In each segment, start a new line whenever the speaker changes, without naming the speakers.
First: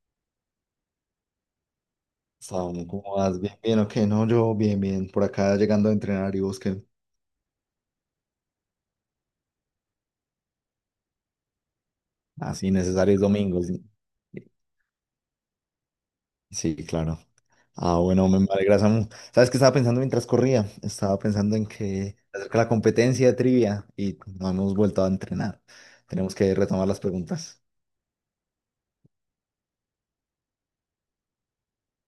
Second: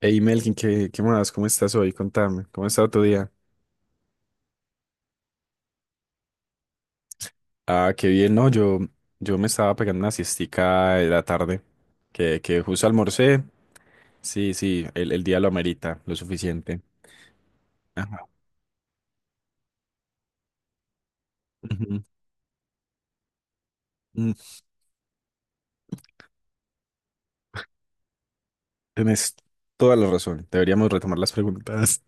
Hey Melkin, ¿qué más? ¿Cómo estás hoy? Contame, ¿cómo ha
Saúl,
estado tu
¿cómo
día?
vas? Bien, bien, ok, no, yo bien, bien, por acá llegando a entrenar y busquen
Ah, qué bien, no, yo me estaba pegando una siestica de la tarde, que
así
justo
necesarios
almorcé.
domingos. Sí,
Sí, sí, el día lo amerita, lo
sí,
suficiente.
claro. Ah,
Ajá.
bueno, me alegra, Samu. ¿Sabes qué estaba pensando mientras corría? Estaba pensando en
Ujú.
que acerca de la competencia de trivia y
Mm,
no hemos vuelto a entrenar. Tenemos que retomar las preguntas.
Tienes toda la razón, deberíamos retomar las preguntas.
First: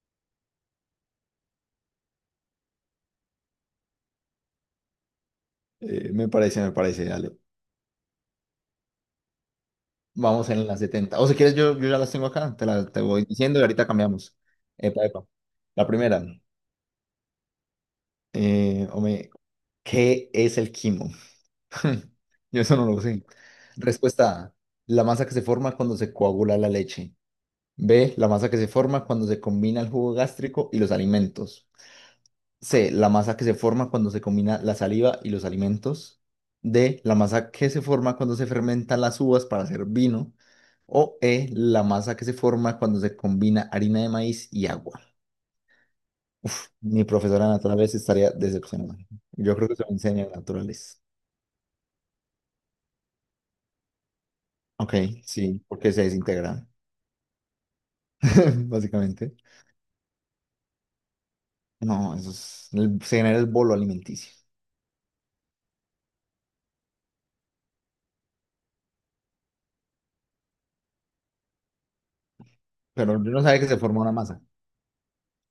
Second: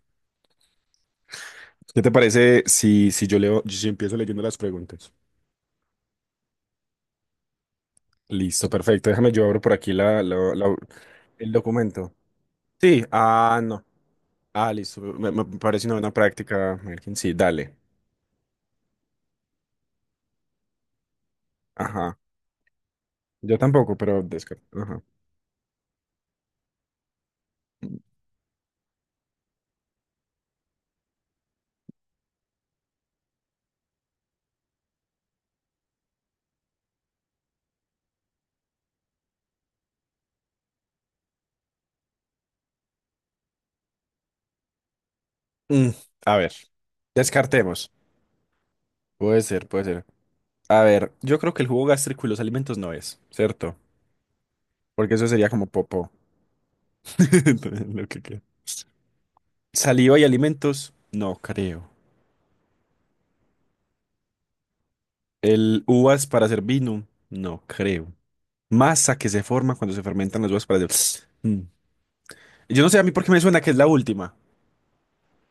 ¿Qué te parece si yo leo, si empiezo leyendo las preguntas?
Me parece, dale.
Listo, perfecto, déjame yo abro por aquí
Vamos en las 70 o si
el
quieres, yo ya las
documento.
tengo acá, te
Sí,
voy
ah,
diciendo y
no.
ahorita cambiamos.
Ah, listo.
Epa, epa.
Me parece
La
una buena
primera,
práctica, Melkin. Sí, dale.
hombre, ¿qué es el quimo?
Ajá.
Yo eso no lo sé.
Yo tampoco, pero
Respuesta A.
descarté. Ajá.
La masa que se forma cuando se coagula la leche. B. La masa que se forma cuando se combina el jugo gástrico y los alimentos. C. La masa que se forma cuando se combina la saliva y los alimentos. D. La masa que se forma cuando se fermentan las uvas para hacer vino. O E. La masa que se forma cuando se combina harina de maíz y agua.
Mm, a ver,
Mi profesora de
descartemos.
naturales estaría decepcionada.
Puede
Yo creo
ser,
que
puede
se me
ser.
enseña en
A
naturales.
ver, yo creo que el jugo gástrico y los alimentos no es, ¿cierto?
Ok,
Porque eso sería
sí,
como
porque se
popó.
desintegra.
Lo que queda.
Básicamente.
Saliva y alimentos, no creo.
No, eso es, se genera el bolo alimenticio.
El uvas para hacer vino, no creo. Masa que se forma cuando se fermentan las uvas para hacer. Mm. Yo no sé a mí
Pero
por qué
yo
me
no sabía
suena
que
que es
se
la
forma una
última.
masa.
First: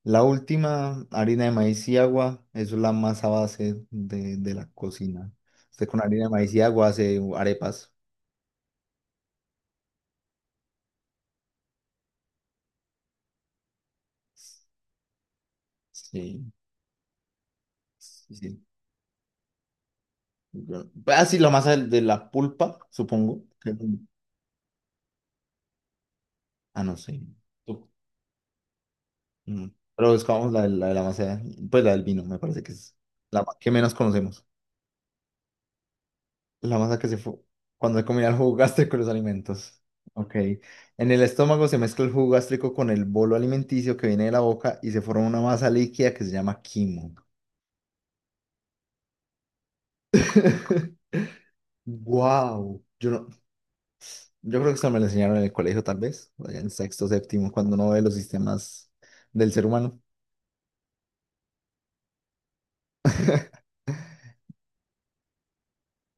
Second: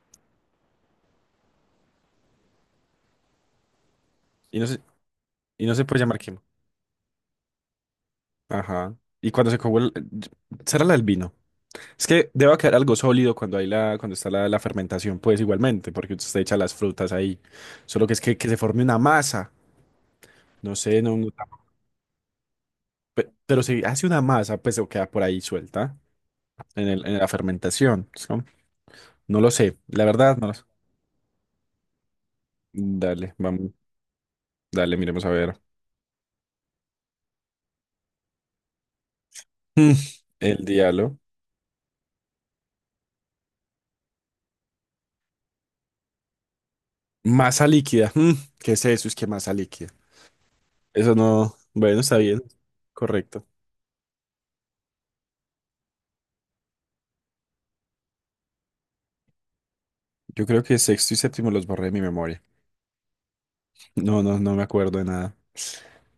La última, harina de maíz y agua, eso es la masa base de
Y no
la
sé,
cocina.
y no se
Usted
puede
con
llamar
harina de
quema.
maíz y agua hace arepas.
Ajá. Y cuando se coge el... ¿Será la del vino? Es que debe quedar algo sólido cuando hay la, cuando está la fermentación, pues igualmente, porque usted
Sí,
echa las frutas ahí. Solo que es
sí,
que se
sí.
forme una masa. No
Yo-
sé, no,
pues, Ah,
no
sí, la
tan-
masa de la pulpa,
pe-
supongo.
pero si hace una masa, pues se queda por ahí suelta
Ah,
en
no
el,
sé.
en la
Tú-
fermentación, ¿no? No lo
mm.
sé, la
Pero
verdad no
buscamos
lo sé.
de la masa, pues la del vino, me parece que es
Dale,
la
vamos,
que menos conocemos.
dale, miremos a ver.
La masa que se fue cuando combina el jugo gástrico y los alimentos.
Mm,
Ok.
el
En
diablo.
el estómago se mezcla el jugo gástrico con el bolo alimenticio que viene de la boca y se forma una masa líquida que se llama quimo.
Masa líquida. ¿Qué es eso? Es que masa líquida. Eso no. Bueno, está bien.
Wow. Yo no,
Correcto.
yo creo que eso me lo enseñaron en el colegio, tal vez, allá en sexto, séptimo, cuando uno ve los sistemas del ser humano.
Yo creo que sexto y séptimo los borré de mi memoria. No, no, no me acuerdo de nada,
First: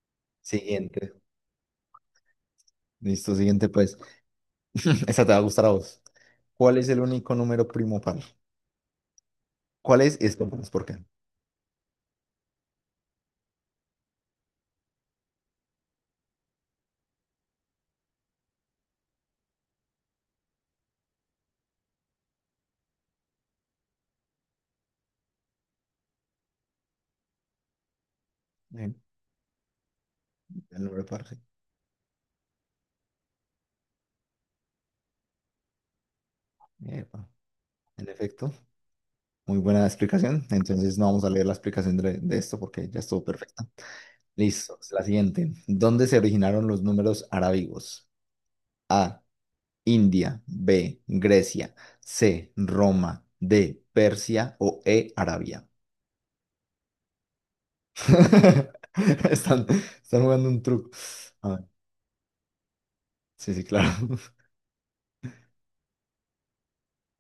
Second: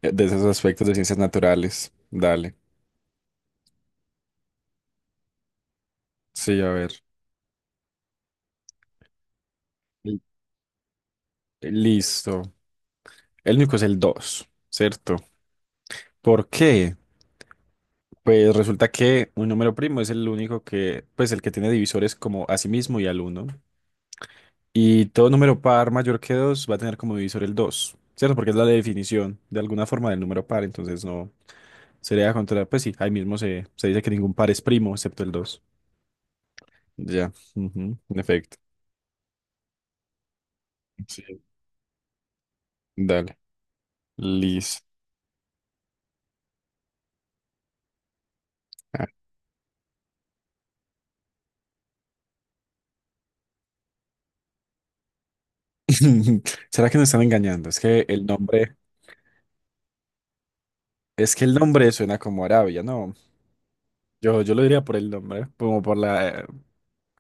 de esos aspectos de ciencias
Siguiente.
naturales. Dale.
Listo, siguiente, pues. Esa te va a gustar a vos.
Sí, a
¿Cuál es
ver.
el único número primo par? ¿Cuál
L-
es? Y esto, pues ¿por qué?
Listo. El único es el 2, ¿cierto? ¿Por qué? Pues resulta que un número primo es el único que, pues el que tiene divisores como a sí mismo y al uno. Y todo número par mayor que 2 va a tener como divisor el 2, ¿cierto? Porque es la
Eh,
definición de alguna forma del número par,
El
entonces
número par,
no
sí.
sería contra, pues sí, ahí mismo se dice que ningún par es primo excepto el dos.
Epa.
Ya, ujú,
En
en
efecto.
efecto.
Muy buena explicación. Entonces no vamos a
Sí.
leer la explicación de esto porque ya estuvo
Dale,
perfecta. Listo.
listo.
La siguiente. ¿Dónde se originaron los números arábigos? A. India. B. Grecia. C. Roma. D. Persia o E. Arabia.
¿Será que nos están engañando? Es que el nombre,
Están, están jugando un truco.
es que
A
el
ver,
nombre suena como Arabia, ¿no?
sí, sí, claro.
Yo lo diría por el nombre, como por la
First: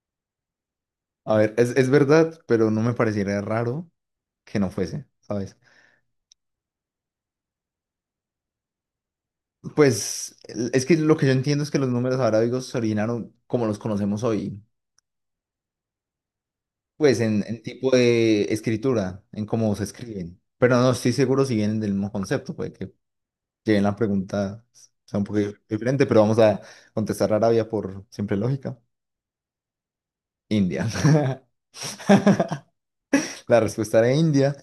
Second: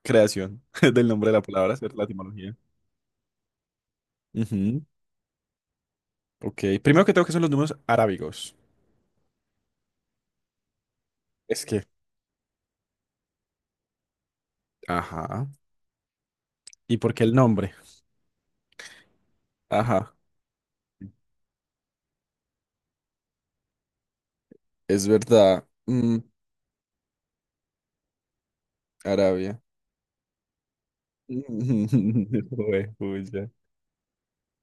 creación del nombre
A
de la
ver, es,
palabra,
es
¿cierto? La
verdad,
etimología.
pero no me pareciera raro que no
Ujú.
fuese, ¿sabes?
Ok, primero que tengo que son los números arábigos.
Pues es que lo que yo entiendo
Es
es que
que,
los números arábigos se originaron como los conocemos hoy.
ajá. ¿Y por
Pues
qué el
en
nombre?
tipo de escritura, en cómo se
Ajá,
escriben. Pero no estoy seguro si vienen del mismo concepto, puede que lleguen la pregunta
es
sea un poco
verdad.
diferente,
Mm,
pero vamos a contestar Arabia por siempre lógica.
Arabia.
India.
Juepucha.
La respuesta era India.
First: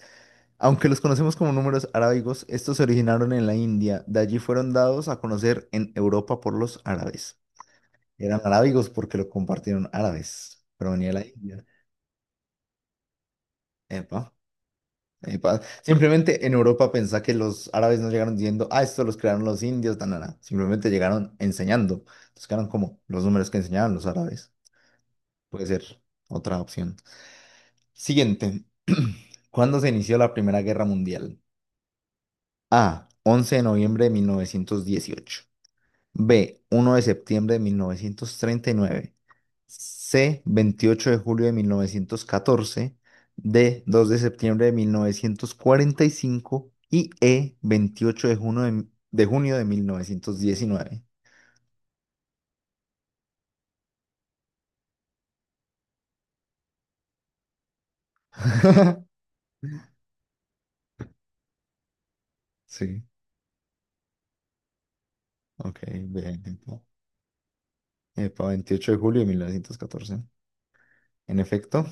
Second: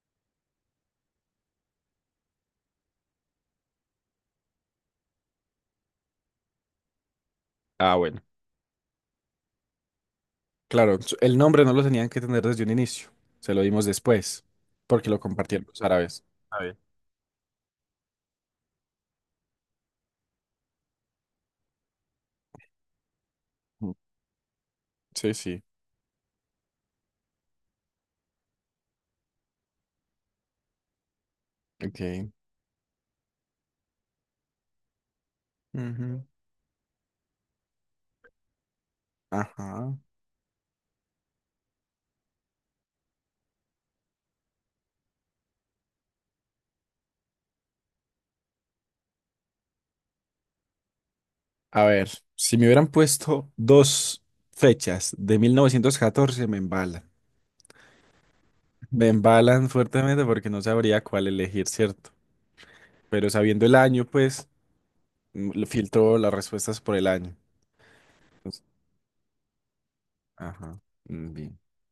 Aunque los conocemos como números arábigos, estos se originaron en la India. De allí fueron dados a conocer en Europa por los árabes.
Ah, bueno.
Eran arábigos porque lo compartieron árabes, pero
Claro,
venía de
su-
la
el nombre
India.
no lo tenían que tener desde un inicio. Se lo dimos
Epa.
después, porque lo compartieron los árabes.
Simplemente en
Está bien.
Europa pensá que los árabes no llegaron diciendo, "ah, esto los crearon los indios, tan, tan, tan". Simplemente llegaron enseñando. Entonces quedaron como los números que enseñaban los árabes.
Sí, sí.
Puede ser otra opción. Siguiente. ¿Cuándo se inició la Primera Guerra Mundial?
Ok.
A. once de noviembre de 1918.
Ujú.
B. uno de septiembre de 1939.
Ajá.
C, 28 de julio de 1914, D, 2 de septiembre de 1945 y E, 28 de junio de junio de 1919.
A ver, si me hubieran puesto dos fechas de 1914 me embalan. Me embalan fuertemente porque no sabría cuál elegir, ¿cierto?
Sí,
Pero sabiendo el año, pues, mm, lo
ok,
filtro las
bien.
respuestas
Epa.
por el año.
Epa,
Entonces,
28 de julio de mil novecientos catorce.
ajá. Mm,
En
bien.
efecto,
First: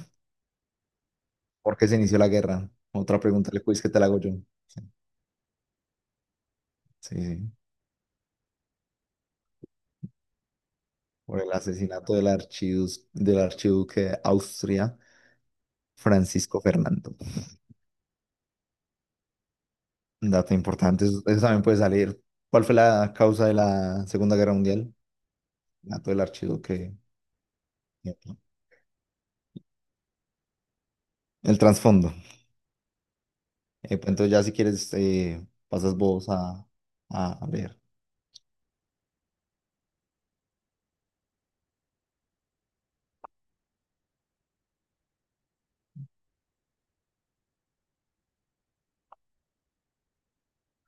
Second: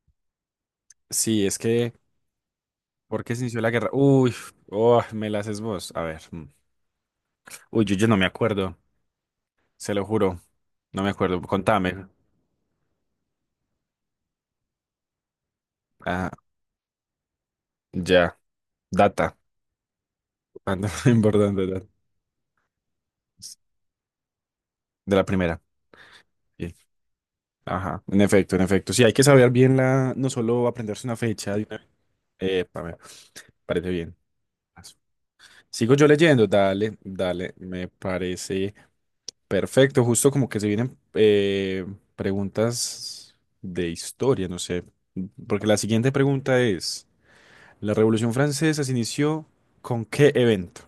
Sí, es
¿por qué
que,
se inició la guerra? Otra
¿por qué se
pregunta
inició
le
la
quiz que
guerra?
te la hago yo.
Uy,
Sí,
oh, me las es vos. A ver. Mm.
sí. Sí.
Uy, yo no me acuerdo. Se lo juro. No me acuerdo.
Por el
Contame.
asesinato del del archiduque de Austria,
Ah,
Francisco Fernando.
ya. Data.
Un dato
Ah, no,
importante, eso también puede
importante.
salir. ¿Cuál fue la causa de la Segunda Guerra Mundial?
De la primera.
Dato del archivo
Sí.
que...
Ajá, en efecto, en efecto. Sí, hay que saber bien la, no solo aprenderse una fecha
El
de una-
trasfondo.
Epa, me parece
Pues
bien.
entonces ya si quieres,
Sigo
pasas
yo
vos
leyendo,
a,
dale, dale,
ver.
me parece perfecto. Justo como que se vienen preguntas de historia, no sé. Porque la siguiente pregunta es, ¿la Revolución Francesa se inició con qué evento?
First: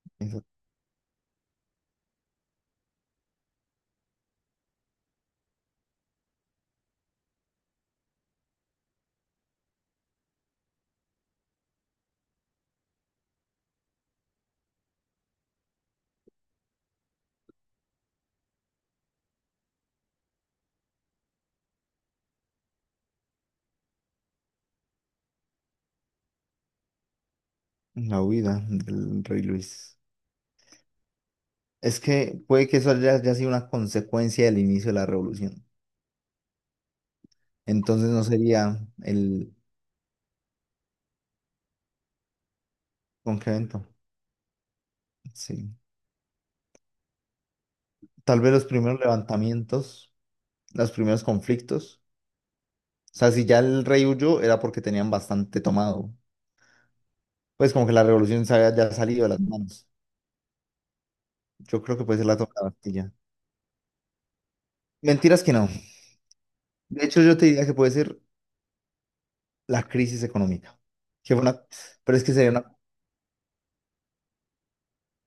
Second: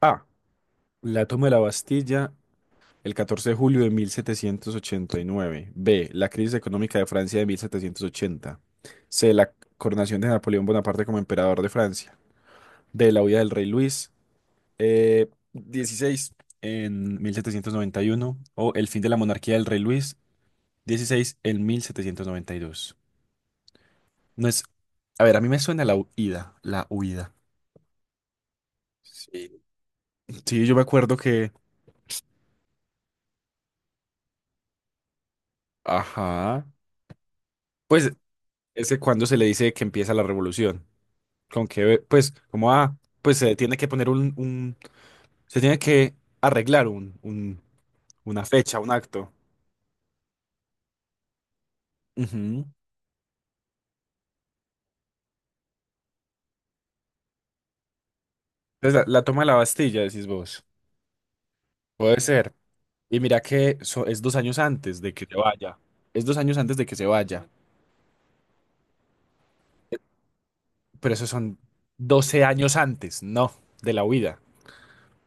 A,
Esa-
la toma de la Bastilla el 14 de julio de 1789. B. La crisis económica de Francia de 1780. C. La coronación de Napoleón Bonaparte como emperador de Francia. D. La huida del rey Luis XVI en 1791. O el fin de la monarquía del rey Luis dieciséis en 1792. No es... A ver, a mí me suena la huida. La huida.
la huida del rey
Sí.
Luis.
Sí, yo me acuerdo que...
Es que puede que eso haya sido una consecuencia del inicio de la revolución.
Ajá.
Entonces
Pues
no sería
ese cuando se le
el...
dice que empieza la revolución. Con que, pues, como ah, pues
¿Con qué
se tiene
evento?
que poner un- se
Sí.
tiene que arreglar un-
Tal
una
vez los
fecha, un
primeros
acto.
levantamientos, los primeros conflictos.
Ujú.
O sea, si ya el rey huyó era porque tenían bastante tomado. Pues como que la revolución se había ya
Entonces, la
salido de las
toma de la
manos.
Bastilla, decís vos.
Yo creo que puede
Puede
ser la toma
ser.
de la Bastilla.
Y mira que so- es dos años antes de que se
Mentiras que no.
vaya. Es 2 años antes de que
De
se
hecho, yo te
vaya.
diría que puede ser la crisis económica.
Pero esos
Que fue
son
una... Pero es que
12
sería
años
una...
antes, no, de la huida.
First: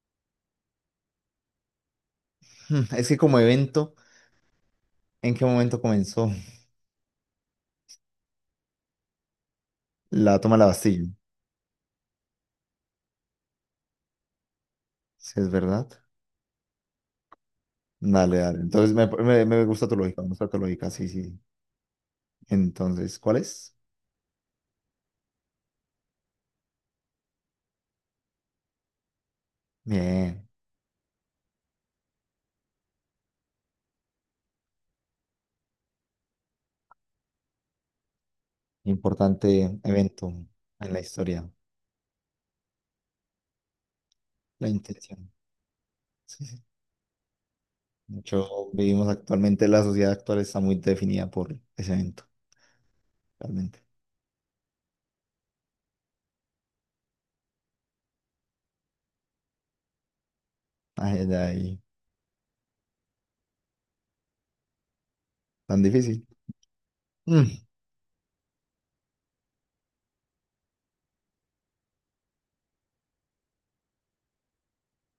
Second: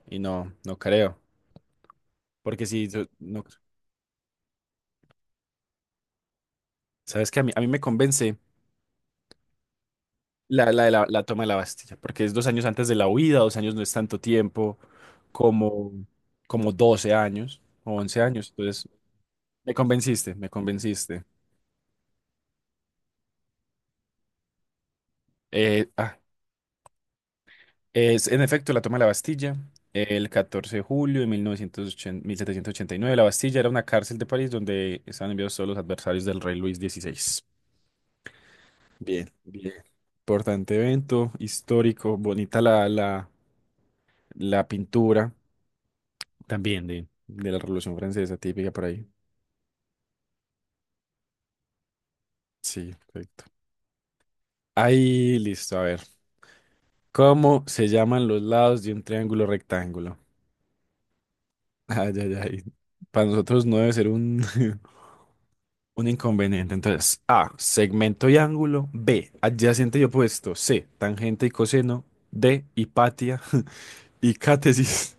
Y no, no creo. Porque si, yo-
Es que como
no,
evento, ¿en qué momento comenzó
sabes que a mí me convence
la toma de la
La, la, de la,
Bastilla?
la toma de la Bastilla, porque es 2 años antes de la huida, 2 años no es tanto tiempo
Si es verdad.
como, como 12 años o 11
Dale,
años.
dale.
Entonces,
Entonces me
me
gusta tu lógica, me
convenciste,
gusta
me
tu lógica, sí,
convenciste.
sí. Entonces, ¿cuál es?
Eh, ah, es en efecto la toma de la Bastilla, el
Bien,
14 de julio de mil novecientos ochenta ochenta setecientos ochenta y nueve. La Bastilla era una cárcel de París donde estaban enviados todos los adversarios del rey Luis dieciséis. Bien, bien.
importante evento
Importante
en la
evento
historia,
histórico, bonita la
la
pintura
intención. Sí, sí.
también de la Revolución
De
Francesa,
hecho,
típica por ahí.
vivimos actualmente, la sociedad actual está muy definida por ese evento,
Sí, perfecto.
realmente.
Ahí, listo, a ver. ¿Cómo se llaman los lados de un triángulo rectángulo?
Ay, ay, ay,
Ay, ay, ay. Para nosotros no debe ser un,
tan
un
difícil.
inconveniente. Entonces, A,
Mm,
segmento y ángulo. B, adyacente y opuesto. C, tangente y coseno. D, hipatia y cátesis.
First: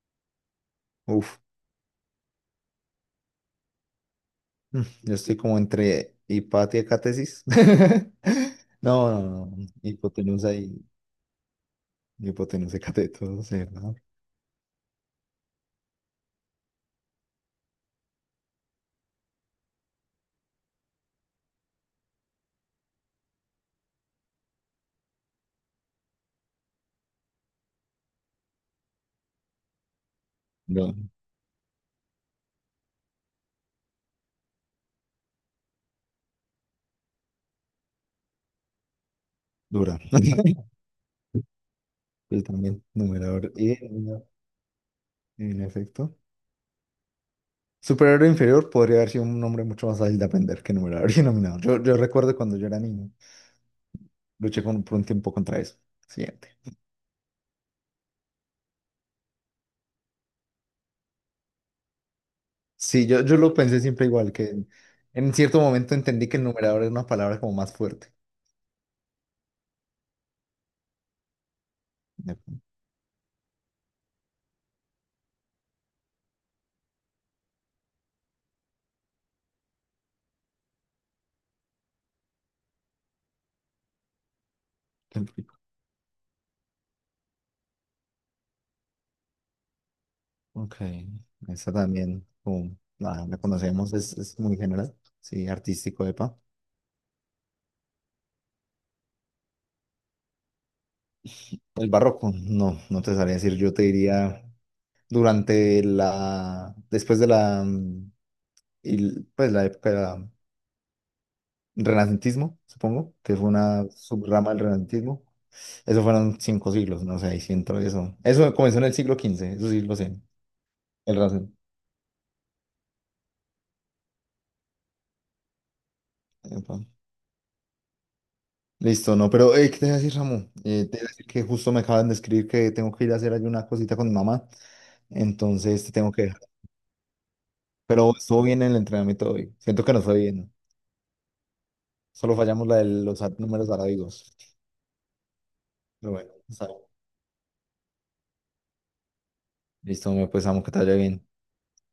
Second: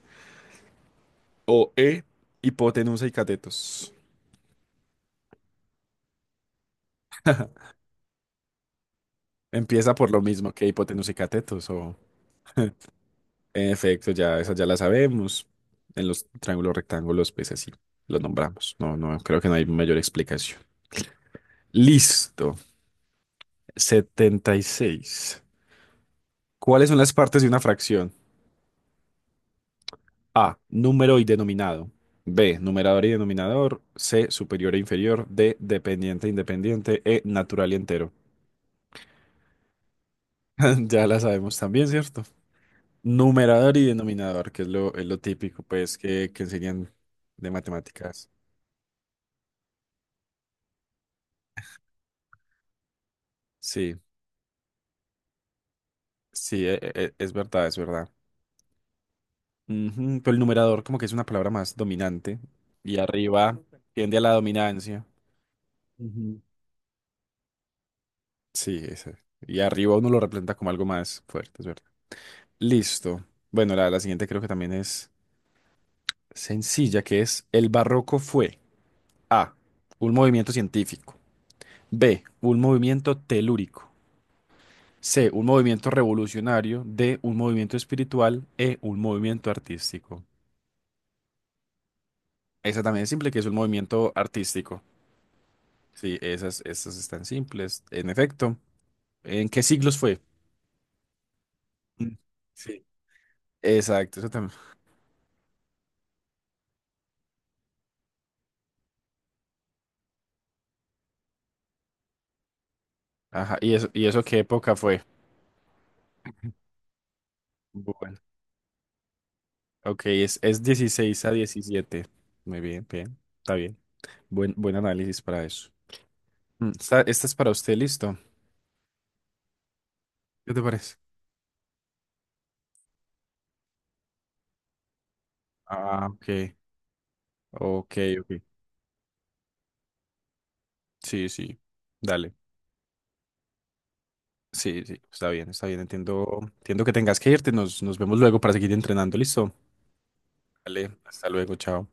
uf,
O E, hipotenusa y catetos.
yo estoy como entre hipatia y catesis. No, no, no,
Empieza por lo mismo
hipotenusa
que
y
hipotenusa y catetos, o
hipotenusa y cateto, o
en
¿no?
efecto, ya esa ya la sabemos. En los triángulos rectángulos, pues así los nombramos. No, no, creo que no hay mayor explicación. Listo. 76. ¿Cuáles son las partes de una fracción? A,
No,
número y denominado. B, numerador y denominador. C, superior e inferior. D, dependiente e independiente. E, natural y entero.
dura.
Ya la sabemos también, ¿cierto?
Y también, numerador y
Numerador y
denominador,
denominador, que es lo, es, lo típico,
en
pues,
efecto.
que enseñan de
Superior e
matemáticas.
inferior podría haber sido un nombre mucho más fácil de aprender que numerador y denominador. Yo recuerdo cuando yo era niño,
Sí.
luché por un tiempo contra eso. Siguiente.
Sí, es verdad, es verdad. Ujú. Pero el numerador como que es una palabra más dominante y
Sí, yo lo
arriba
pensé siempre
tiende a la
igual, que en,
dominancia.
en cierto momento entendí que
Ujú.
el numerador era una palabra como más fuerte.
Sí, ese. Y arriba uno lo representa como algo más fuerte, es verdad.
Me-
Listo. Bueno, la siguiente creo que también es sencilla, que es el barroco fue A, un movimiento científico. B, un movimiento telúrico.
me
C, un
explico.
movimiento revolucionario. D, un movimiento espiritual. E, un movimiento artístico.
Ok, esa también, como
Esa también es
la,
simple,
la
que es un
conocemos,
movimiento
es muy
artístico.
general. Sí, artístico,
Sí,
epa.
esas, esas están simples. En efecto, ¿en qué siglos fue?
El
Mm.
barroco, no,
Sí.
no te sabría decir, yo te
Exacto, eso
diría
también.
durante después de la, y, pues la época renacentismo, supongo, que fue
Ajá,
una
y eso qué
subrama del
época fue?
renacentismo. Eso fueron 5 siglos, no sé, ahí sí entró eso.
Bueno,
Eso comenzó en el siglo XV, eso sí lo
ok,
sé,
es
el
16 a
renacentismo.
17. Muy bien, bien, está bien. Buen, buen análisis para eso.
Epa.
Esta, esta es para usted, ¿listo?
Listo, no, pero ¿qué te iba a decir, Samu?
¿Qué te parece?
Te iba a decir que justo me acaban de escribir que tengo que ir a hacer ahí una cosita con mi mamá, entonces te
Ah,
tengo que
ok,
dejar.
ok,
Pero
ok.
estuvo bien el entrenamiento hoy. Siento que no fue bien, ¿no?
Sí, sí, dale.
Solo fallamos la de los números arábigos.
Sí, sí, está bien,
Pero
entiendo.
bueno, está bien.
Entiendo que tengas que irte, nos vemos luego para seguir entrenando, ¿listo?
Listo, me pues, Samu, que te vaya
Dale, hasta
bien.
luego, chao.